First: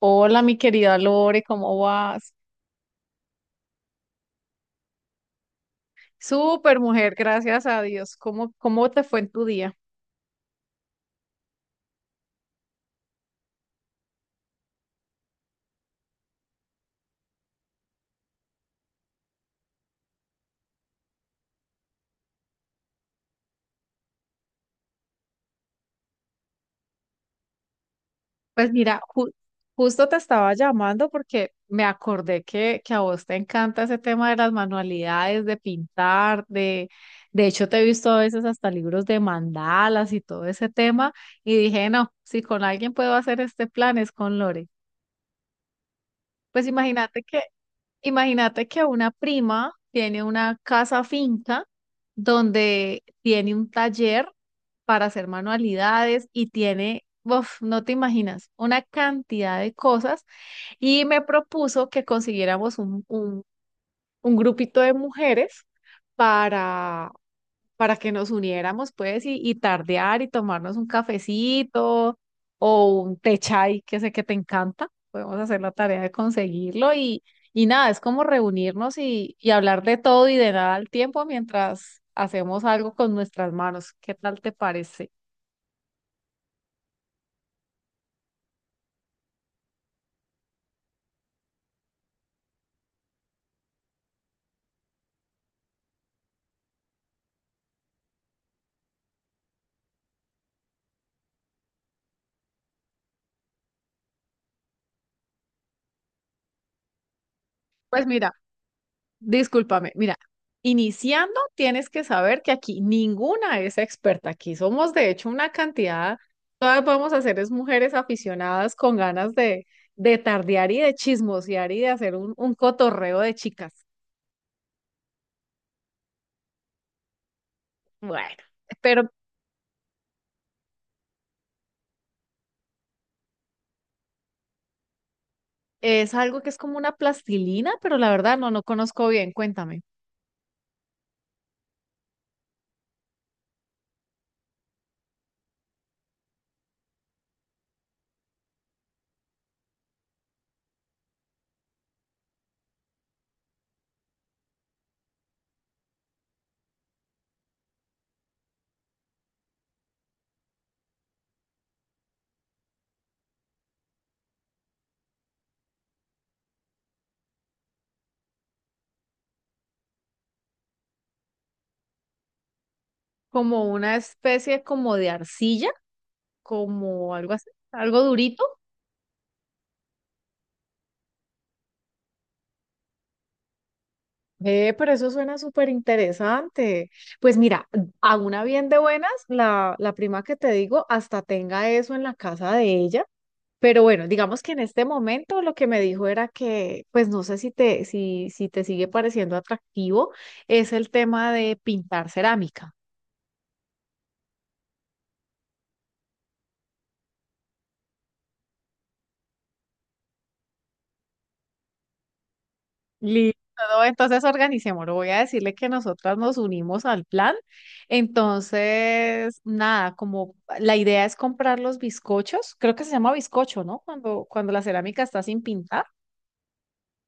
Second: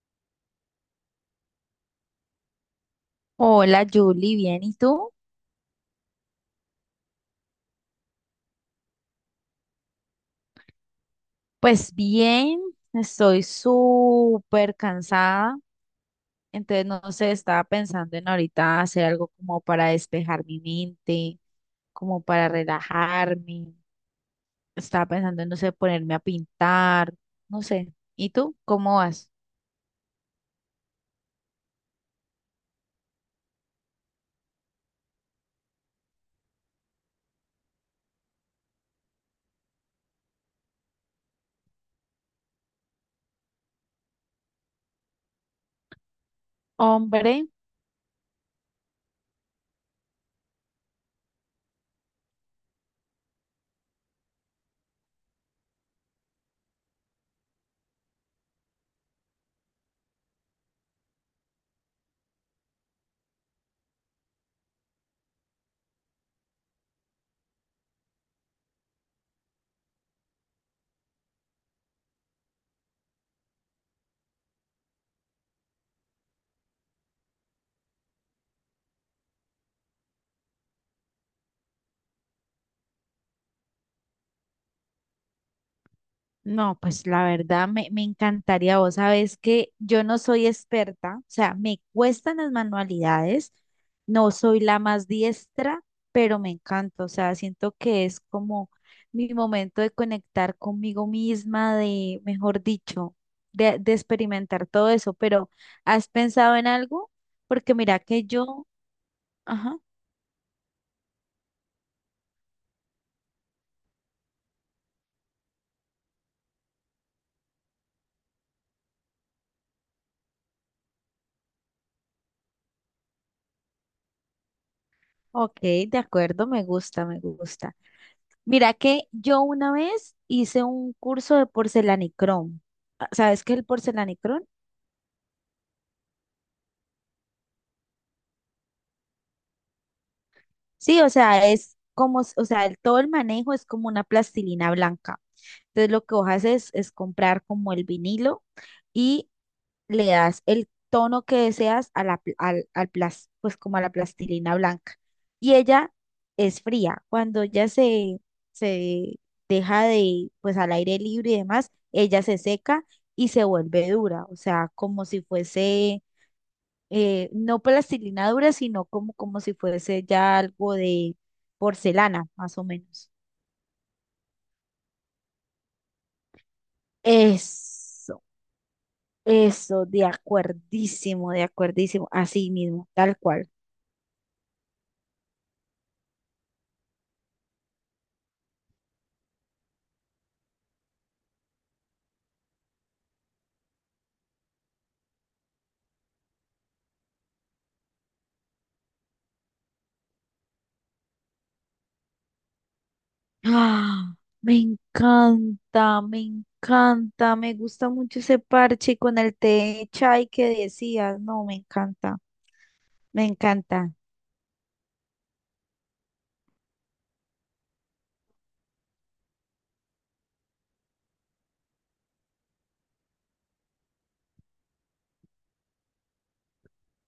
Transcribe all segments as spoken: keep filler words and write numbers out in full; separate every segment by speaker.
Speaker 1: Hola, mi querida Lore, ¿cómo vas?
Speaker 2: Hola Julie, ¿bien? ¿Y tú?
Speaker 1: Súper mujer, gracias a Dios. ¿Cómo, cómo te fue en tu día?
Speaker 2: Pues bien, estoy súper cansada, entonces no sé, estaba pensando en ahorita hacer algo como para despejar mi mente, como para relajarme, estaba pensando en, no sé, ponerme a pintar, no sé. ¿Y tú?
Speaker 1: Pues
Speaker 2: ¿Cómo
Speaker 1: mira, ju-
Speaker 2: vas?
Speaker 1: justo te estaba llamando porque me acordé que, que a vos te encanta ese tema de las manualidades, de pintar, de, de hecho te he visto a veces hasta libros de mandalas y todo ese tema y dije, no, si con alguien puedo hacer este plan es con Lore. Pues imagínate que
Speaker 2: Hombre.
Speaker 1: imagínate que una prima tiene una casa finca donde tiene un taller para hacer manualidades y tiene, uf, no te imaginas, una cantidad de cosas y me propuso que consiguiéramos un, un, un grupito de mujeres para para que nos uniéramos, pues, y, y tardear y tomarnos un cafecito o un té chai, que sé que te encanta. Podemos hacer la tarea de conseguirlo y, y nada, es como reunirnos y, y hablar de todo y de nada al tiempo mientras hacemos algo con nuestras manos. ¿Qué tal te parece?
Speaker 2: No, pues la verdad me, me encantaría. Vos sabés que yo no soy experta, o sea, me cuestan las manualidades, no soy la más diestra, pero me encanta, o sea, siento que es como mi momento de conectar conmigo misma, de, mejor dicho, de, de experimentar todo eso, pero ¿has pensado en algo? Porque mira
Speaker 1: Pues
Speaker 2: que
Speaker 1: mira.
Speaker 2: yo, ajá,
Speaker 1: Discúlpame, mira, iniciando tienes que saber que aquí ninguna es experta, aquí somos de hecho una cantidad, todas vamos a ser es mujeres aficionadas con ganas de, de tardear y de chismosear y de hacer un, un cotorreo de chicas.
Speaker 2: ok, de acuerdo, me gusta, me gusta.
Speaker 1: Bueno,
Speaker 2: Mira que
Speaker 1: pero
Speaker 2: yo una vez hice un curso de porcelanicrón. Ah, ¿sabes qué es el porcelanicrón?
Speaker 1: es algo que es como una plastilina, pero la verdad no, no conozco bien, cuéntame,
Speaker 2: Sí, o sea, es como, s- o sea, el- todo el manejo es como una plastilina blanca. Entonces lo que vos haces es comprar como el vinilo y le das el tono que deseas a la, pl- al, al plas- pues como a la plastilina blanca. Y ella es fría. Cuando ella se, se deja de, pues al aire libre y demás, ella se seca y se vuelve dura. O sea, como si fuese, eh, no plastilina dura, sino como, como si fuese ya algo de porcelana, más o menos.
Speaker 1: como una especie como de arcilla, como algo así, algo
Speaker 2: Eso,
Speaker 1: durito.
Speaker 2: eso, de acuerdísimo, de acuerdísimo, así mismo, tal cual.
Speaker 1: Eh, pero eso suena súper interesante. Pues mira, a una bien de buenas, la, la prima que te digo hasta tenga eso en la casa de ella. Pero bueno, digamos que en este momento lo que me dijo era que, pues no sé si te, si, si te sigue pareciendo atractivo, es el tema de pintar cerámica.
Speaker 2: Ah, me encanta, me encanta, me gusta mucho ese parche con el té de chai que decías. No, me encanta, me
Speaker 1: Listo, ¿no?
Speaker 2: encanta.
Speaker 1: Entonces organicémoslo. Voy a decirle que nosotras nos unimos al plan. Entonces, nada, como la idea es comprar los bizcochos, creo que se llama bizcocho, ¿no? Cuando, cuando la cerámica está sin pintar.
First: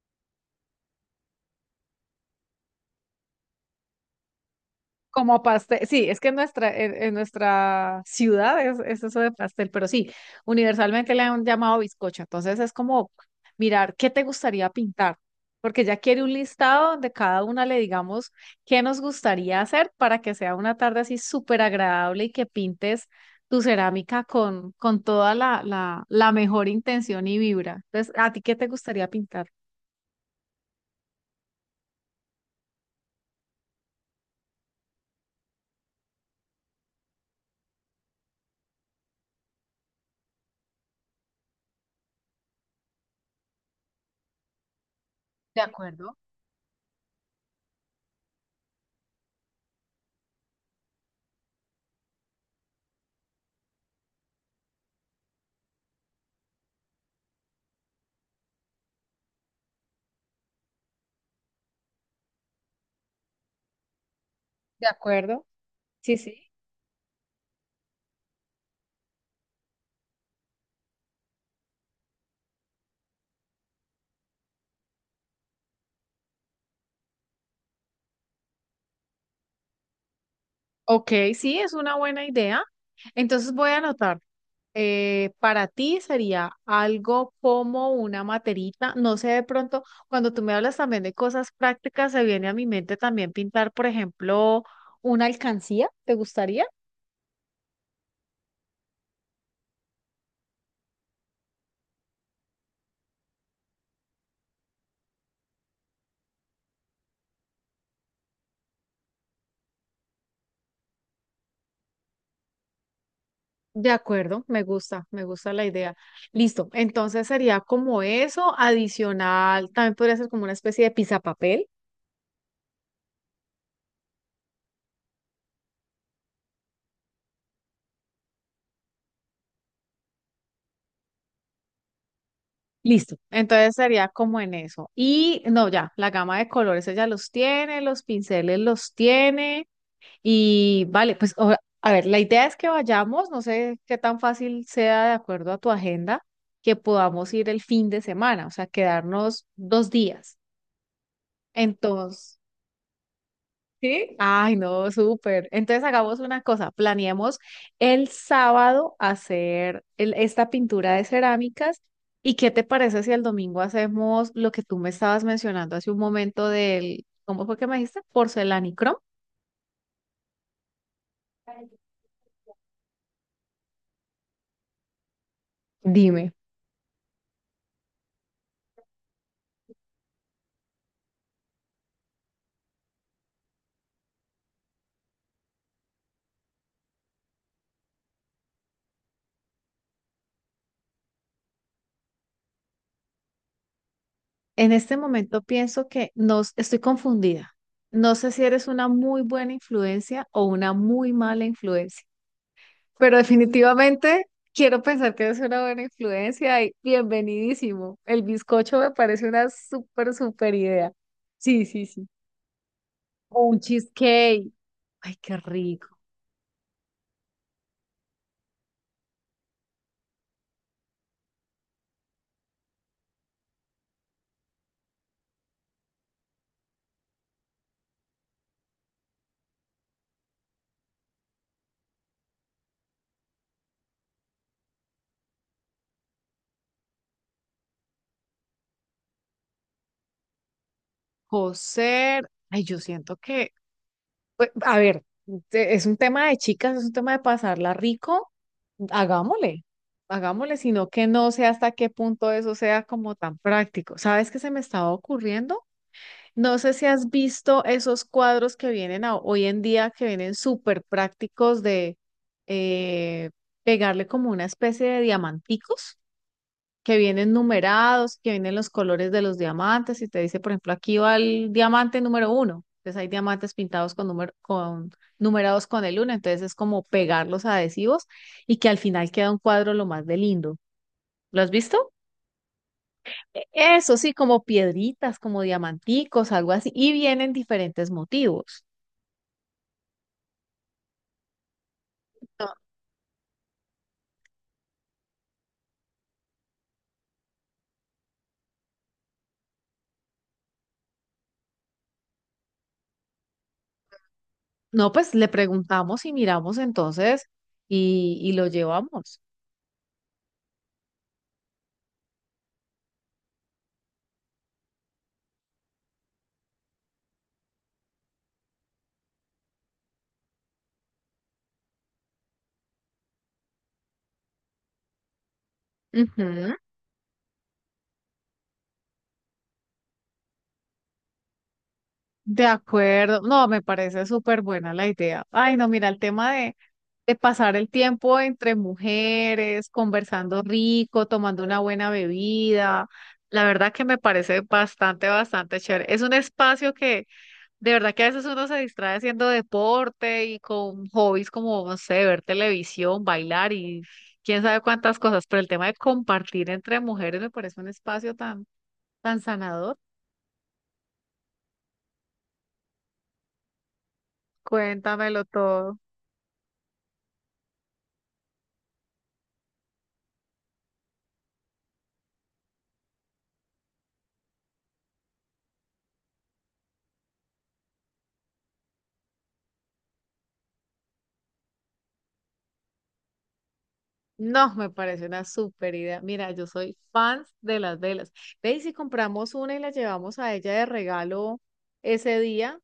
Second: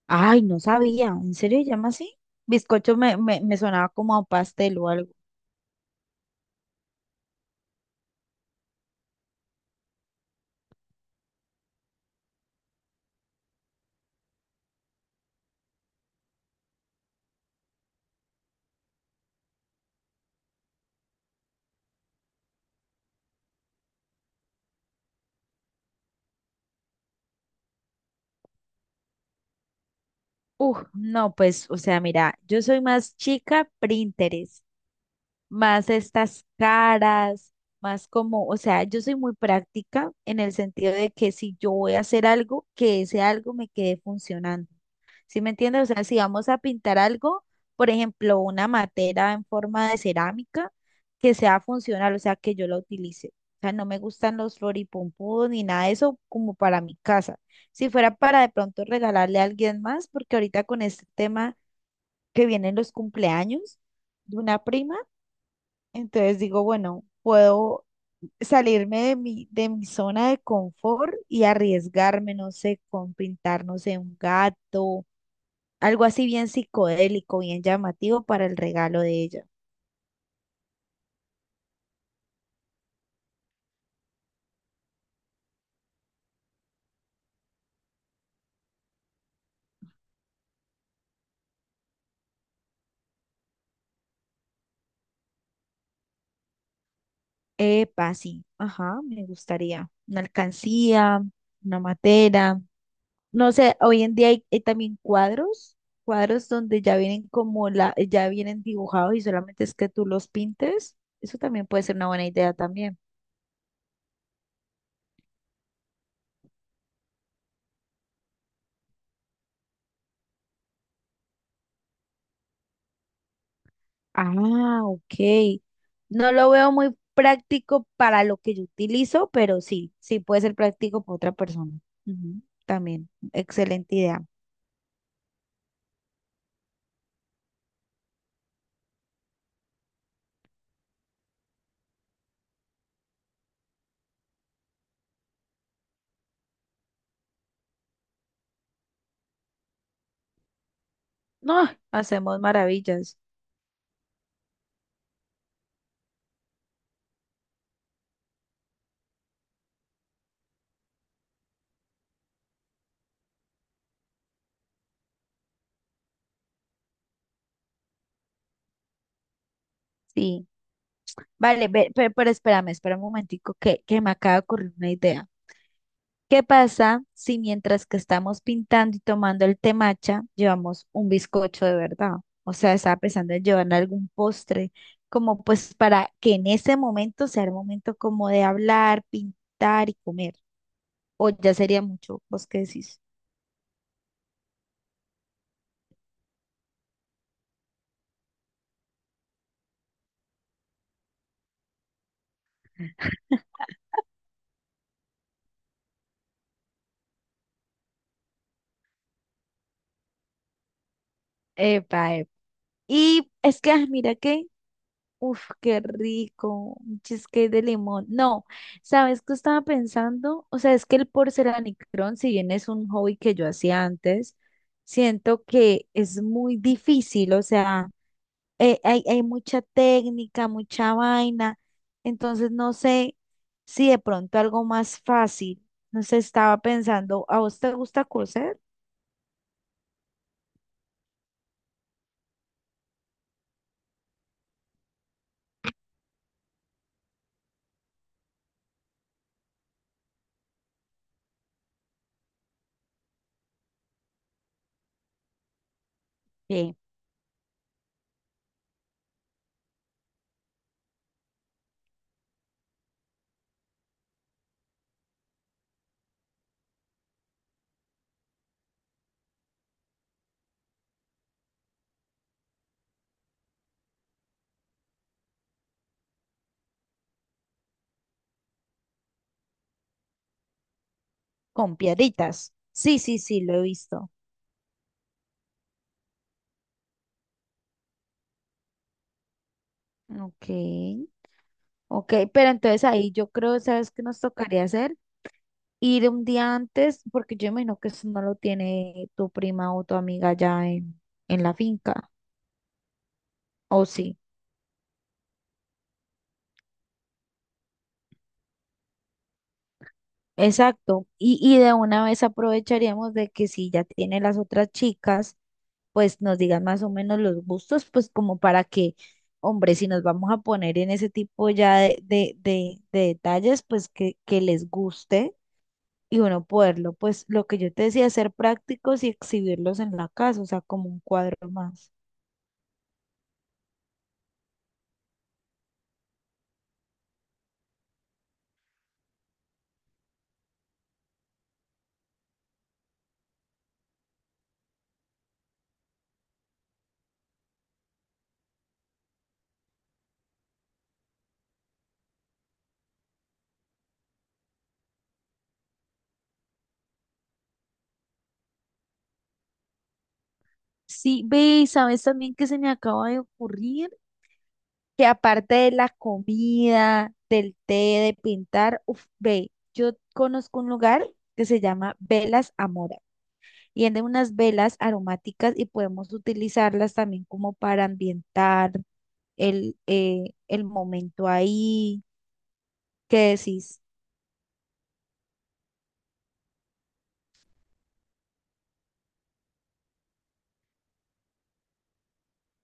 Speaker 2: Ay, no sabía, ¿en serio se llama así? Bizcocho me, me, me sonaba como a un pastel o algo.
Speaker 1: Como pastel, sí, es que en nuestra, en, en nuestra ciudad es, es eso de pastel, pero sí, universalmente le han llamado bizcocho. Entonces es como mirar qué te gustaría pintar, porque ya quiere un listado donde cada una le digamos qué nos gustaría hacer para que sea una tarde así súper agradable y que pintes tu cerámica con, con toda la, la, la mejor intención y vibra. Entonces, ¿a ti qué te gustaría pintar?
Speaker 2: Uf, no, pues, o sea, mira, yo soy más chica Pinterest, más estas caras, más como, o sea, yo soy muy práctica en el sentido de que si yo voy a hacer algo, que ese algo me quede funcionando. ¿Sí me
Speaker 1: De
Speaker 2: entiendes? O sea,
Speaker 1: acuerdo.
Speaker 2: si vamos a pintar algo, por ejemplo, una matera en forma de cerámica, que sea funcional, o sea, que yo la utilice. O sea, no me gustan los floripunpudos ni nada de eso como para mi casa. Si fuera para de pronto regalarle a alguien más, porque ahorita con este tema que vienen los cumpleaños de una
Speaker 1: ¿De
Speaker 2: prima,
Speaker 1: acuerdo? Sí,
Speaker 2: entonces
Speaker 1: sí.
Speaker 2: digo, bueno, puedo salirme de mi, de mi zona de confort y arriesgarme, no sé, con pintar, no sé, un gato, algo así bien psicodélico, bien llamativo para el regalo de ella.
Speaker 1: Ok, sí, es una buena idea. Entonces voy a anotar. Eh, para ti sería algo como una materita. No sé, de pronto, cuando tú me hablas también de cosas prácticas, se viene a mi mente también pintar, por ejemplo, una alcancía. ¿Te gustaría?
Speaker 2: Epa, sí, ajá, me gustaría. Una alcancía, una matera. No sé, hoy en día hay, hay también cuadros, cuadros donde ya vienen como la, ya vienen dibujados y solamente es que tú los pintes. Eso también puede ser una buena idea también.
Speaker 1: De acuerdo, me gusta, me gusta la idea. Listo, entonces sería como eso, adicional, también podría ser como una especie de papel.
Speaker 2: Ah, ok. No lo veo muy práctico para lo que yo utilizo, pero sí, sí puede ser práctico para otra persona. Ujú, también,
Speaker 1: Listo. Entonces
Speaker 2: excelente
Speaker 1: sería
Speaker 2: idea.
Speaker 1: como en eso. Y no, ya, la gama de colores ella los tiene, los pinceles los tiene. Y vale, pues o- a ver, la idea es que vayamos, no sé qué tan fácil sea de acuerdo a tu agenda, que podamos ir el fin de semana, o sea, quedarnos dos días.
Speaker 2: No,
Speaker 1: Entonces,
Speaker 2: hacemos maravillas.
Speaker 1: ¿sí? Ay, no, súper. Entonces hagamos una cosa, planeemos el sábado hacer el- esta pintura de cerámicas y qué te parece si el domingo hacemos lo que tú me estabas mencionando hace un momento del, ¿cómo fue que me dijiste? Porcelanicrom.
Speaker 2: Sí. Vale, ve- pe- pero, espérame, espera un momentico que, que me acaba de ocurrir una idea.
Speaker 1: Dime,
Speaker 2: ¿Qué pasa si mientras que estamos pintando y tomando el temacha, llevamos un bizcocho de verdad? O sea, estaba pensando en llevar algún postre, como pues para que en ese momento sea el momento como de hablar, pintar y comer. O ya sería mucho, ¿vos qué decís?
Speaker 1: en este momento pienso que nos estoy confundida. No sé si eres una muy buena influencia o una muy mala influencia. Pero definitivamente quiero pensar que es una buena influencia y bienvenidísimo. El bizcocho me parece una súper, súper idea. Sí, sí, sí.
Speaker 2: Epa, epa. Y
Speaker 1: O un
Speaker 2: es que, ah, mira que,
Speaker 1: cheesecake. Ay, qué
Speaker 2: uff, qué
Speaker 1: rico.
Speaker 2: rico, un cheesecake de limón. No, ¿sabes qué estaba pensando? O sea, es que el porcelanicrón, si bien es un hobby que yo hacía antes, siento que es muy difícil, o sea, eh, hay, hay mucha técnica, mucha vaina, entonces no sé si de pronto algo más fácil. No sé, estaba pensando, ¿a vos te gusta coser?
Speaker 1: Coser. Ay, yo siento que, pues, a ver, te- es un tema de chicas, es un tema de pasarla rico. Hagámosle, hagámosle, sino que no sé hasta qué punto eso sea como tan práctico. ¿Sabes qué se me estaba ocurriendo? No sé si has visto esos cuadros que vienen a- hoy en día, que vienen súper prácticos de eh, pegarle como una especie de diamanticos, que vienen numerados, que vienen los colores de los diamantes y te dice, por ejemplo, aquí va el diamante número uno. Entonces hay diamantes pintados con, número, con numerados con el uno, entonces es como pegar los adhesivos y que al final queda un cuadro lo más de lindo. ¿Lo has
Speaker 2: Con
Speaker 1: visto?
Speaker 2: piedritas. Sí, sí, sí,
Speaker 1: E-
Speaker 2: lo he
Speaker 1: Eso
Speaker 2: visto.
Speaker 1: sí, como piedritas, como diamanticos, algo así, y vienen diferentes motivos.
Speaker 2: Ok, ok, pero
Speaker 1: No,
Speaker 2: entonces ahí yo creo, ¿sabes qué nos tocaría hacer? Ir un día antes, porque yo imagino que eso no lo tiene tu prima o tu amiga ya en, en la finca, ¿o sí?
Speaker 1: no, pues le preguntamos y miramos entonces y, y lo llevamos.
Speaker 2: Exacto, y, y de una vez aprovecharíamos de que si ya tiene las otras chicas, pues nos digan más o menos los gustos, pues como para que, hombre, si nos vamos a poner en ese tipo ya de, de, de, de detalles, pues que, que les guste y uno
Speaker 1: Ujú.
Speaker 2: poderlo, pues lo que yo te decía, hacer prácticos y exhibirlos en la casa, o sea, como un cuadro más.
Speaker 1: De acuerdo, no, me parece súper buena la idea. Ay, no, mira, el tema de, de pasar el tiempo entre mujeres, conversando rico, tomando una buena bebida, la verdad que me parece bastante, bastante chévere. Es un espacio que de verdad que a veces uno se distrae haciendo deporte y con hobbies como, no sé, ver televisión, bailar y quién sabe cuántas cosas, pero el tema de compartir entre mujeres me parece un espacio tan, tan sanador.
Speaker 2: Sí, ve, y sabes también que se me acaba de ocurrir que
Speaker 1: Cuéntamelo
Speaker 2: aparte de
Speaker 1: todo.
Speaker 2: la comida, del té, de pintar, uf, ve, yo conozco un lugar que se llama Velas Amora y venden unas velas aromáticas y podemos utilizarlas también como para ambientar el, eh, el momento ahí. ¿Qué decís?
Speaker 1: No, me parece una súper idea. Mira, yo soy fan de las velas. Ve y si compramos una y la llevamos a ella de regalo ese día,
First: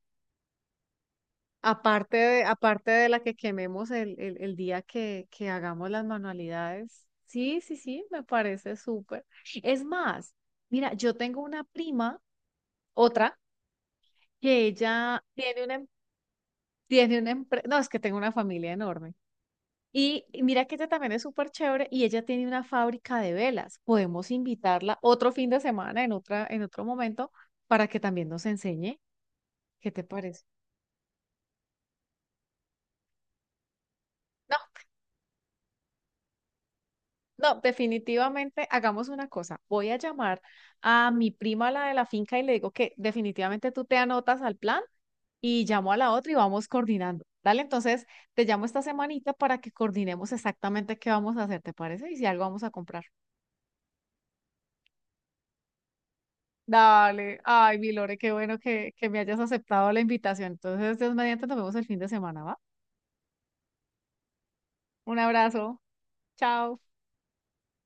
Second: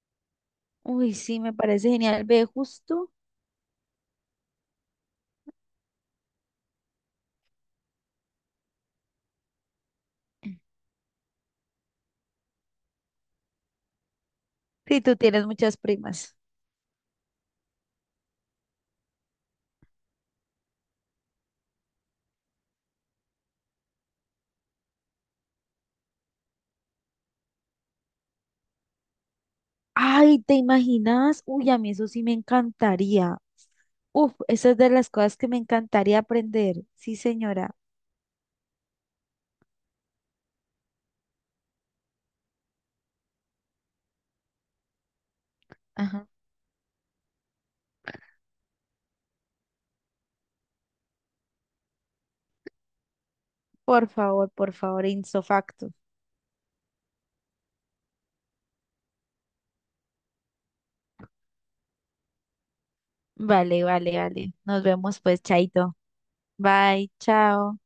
Speaker 2: Uy, sí, me parece
Speaker 1: aparte
Speaker 2: genial,
Speaker 1: de,
Speaker 2: ve,
Speaker 1: aparte de
Speaker 2: justo.
Speaker 1: la que quememos el, el, el día que, que hagamos las manualidades. Sí, sí, sí, me parece súper. Es más, mira, yo tengo una prima, otra, que
Speaker 2: Sí, tú
Speaker 1: ella
Speaker 2: tienes
Speaker 1: tiene una,
Speaker 2: muchas
Speaker 1: em-
Speaker 2: primas.
Speaker 1: tiene una empresa, no, es que tengo una familia enorme. Y y mira que ella también es súper chévere y ella tiene una fábrica de velas. Podemos invitarla otro fin de semana en otra, en otro momento para que también nos enseñe. ¿Qué te
Speaker 2: Ay,
Speaker 1: parece?
Speaker 2: ¿te imaginas? Uy, a mí eso sí me encantaría. Uf, esa es de las cosas que me encantaría aprender. Sí,
Speaker 1: No,
Speaker 2: señora.
Speaker 1: definitivamente hagamos una cosa. Voy a llamar a mi prima, la de la finca, y le digo que definitivamente tú te anotas al plan y llamo a la
Speaker 2: Ajá.
Speaker 1: otra y vamos coordinando. Dale, entonces te llamo esta semanita para que coordinemos exactamente qué vamos a hacer, ¿te parece? Y si algo vamos a comprar.
Speaker 2: Por favor, por favor, in
Speaker 1: Dale, ay, mi Lore, qué bueno que, que me hayas aceptado la invitación. Entonces, Dios mediante, nos vemos el fin de semana, ¿va?
Speaker 2: Vale, vale, vale. Nos
Speaker 1: Un
Speaker 2: vemos pues,
Speaker 1: abrazo,
Speaker 2: Chaito.
Speaker 1: chao.
Speaker 2: Bye, chao.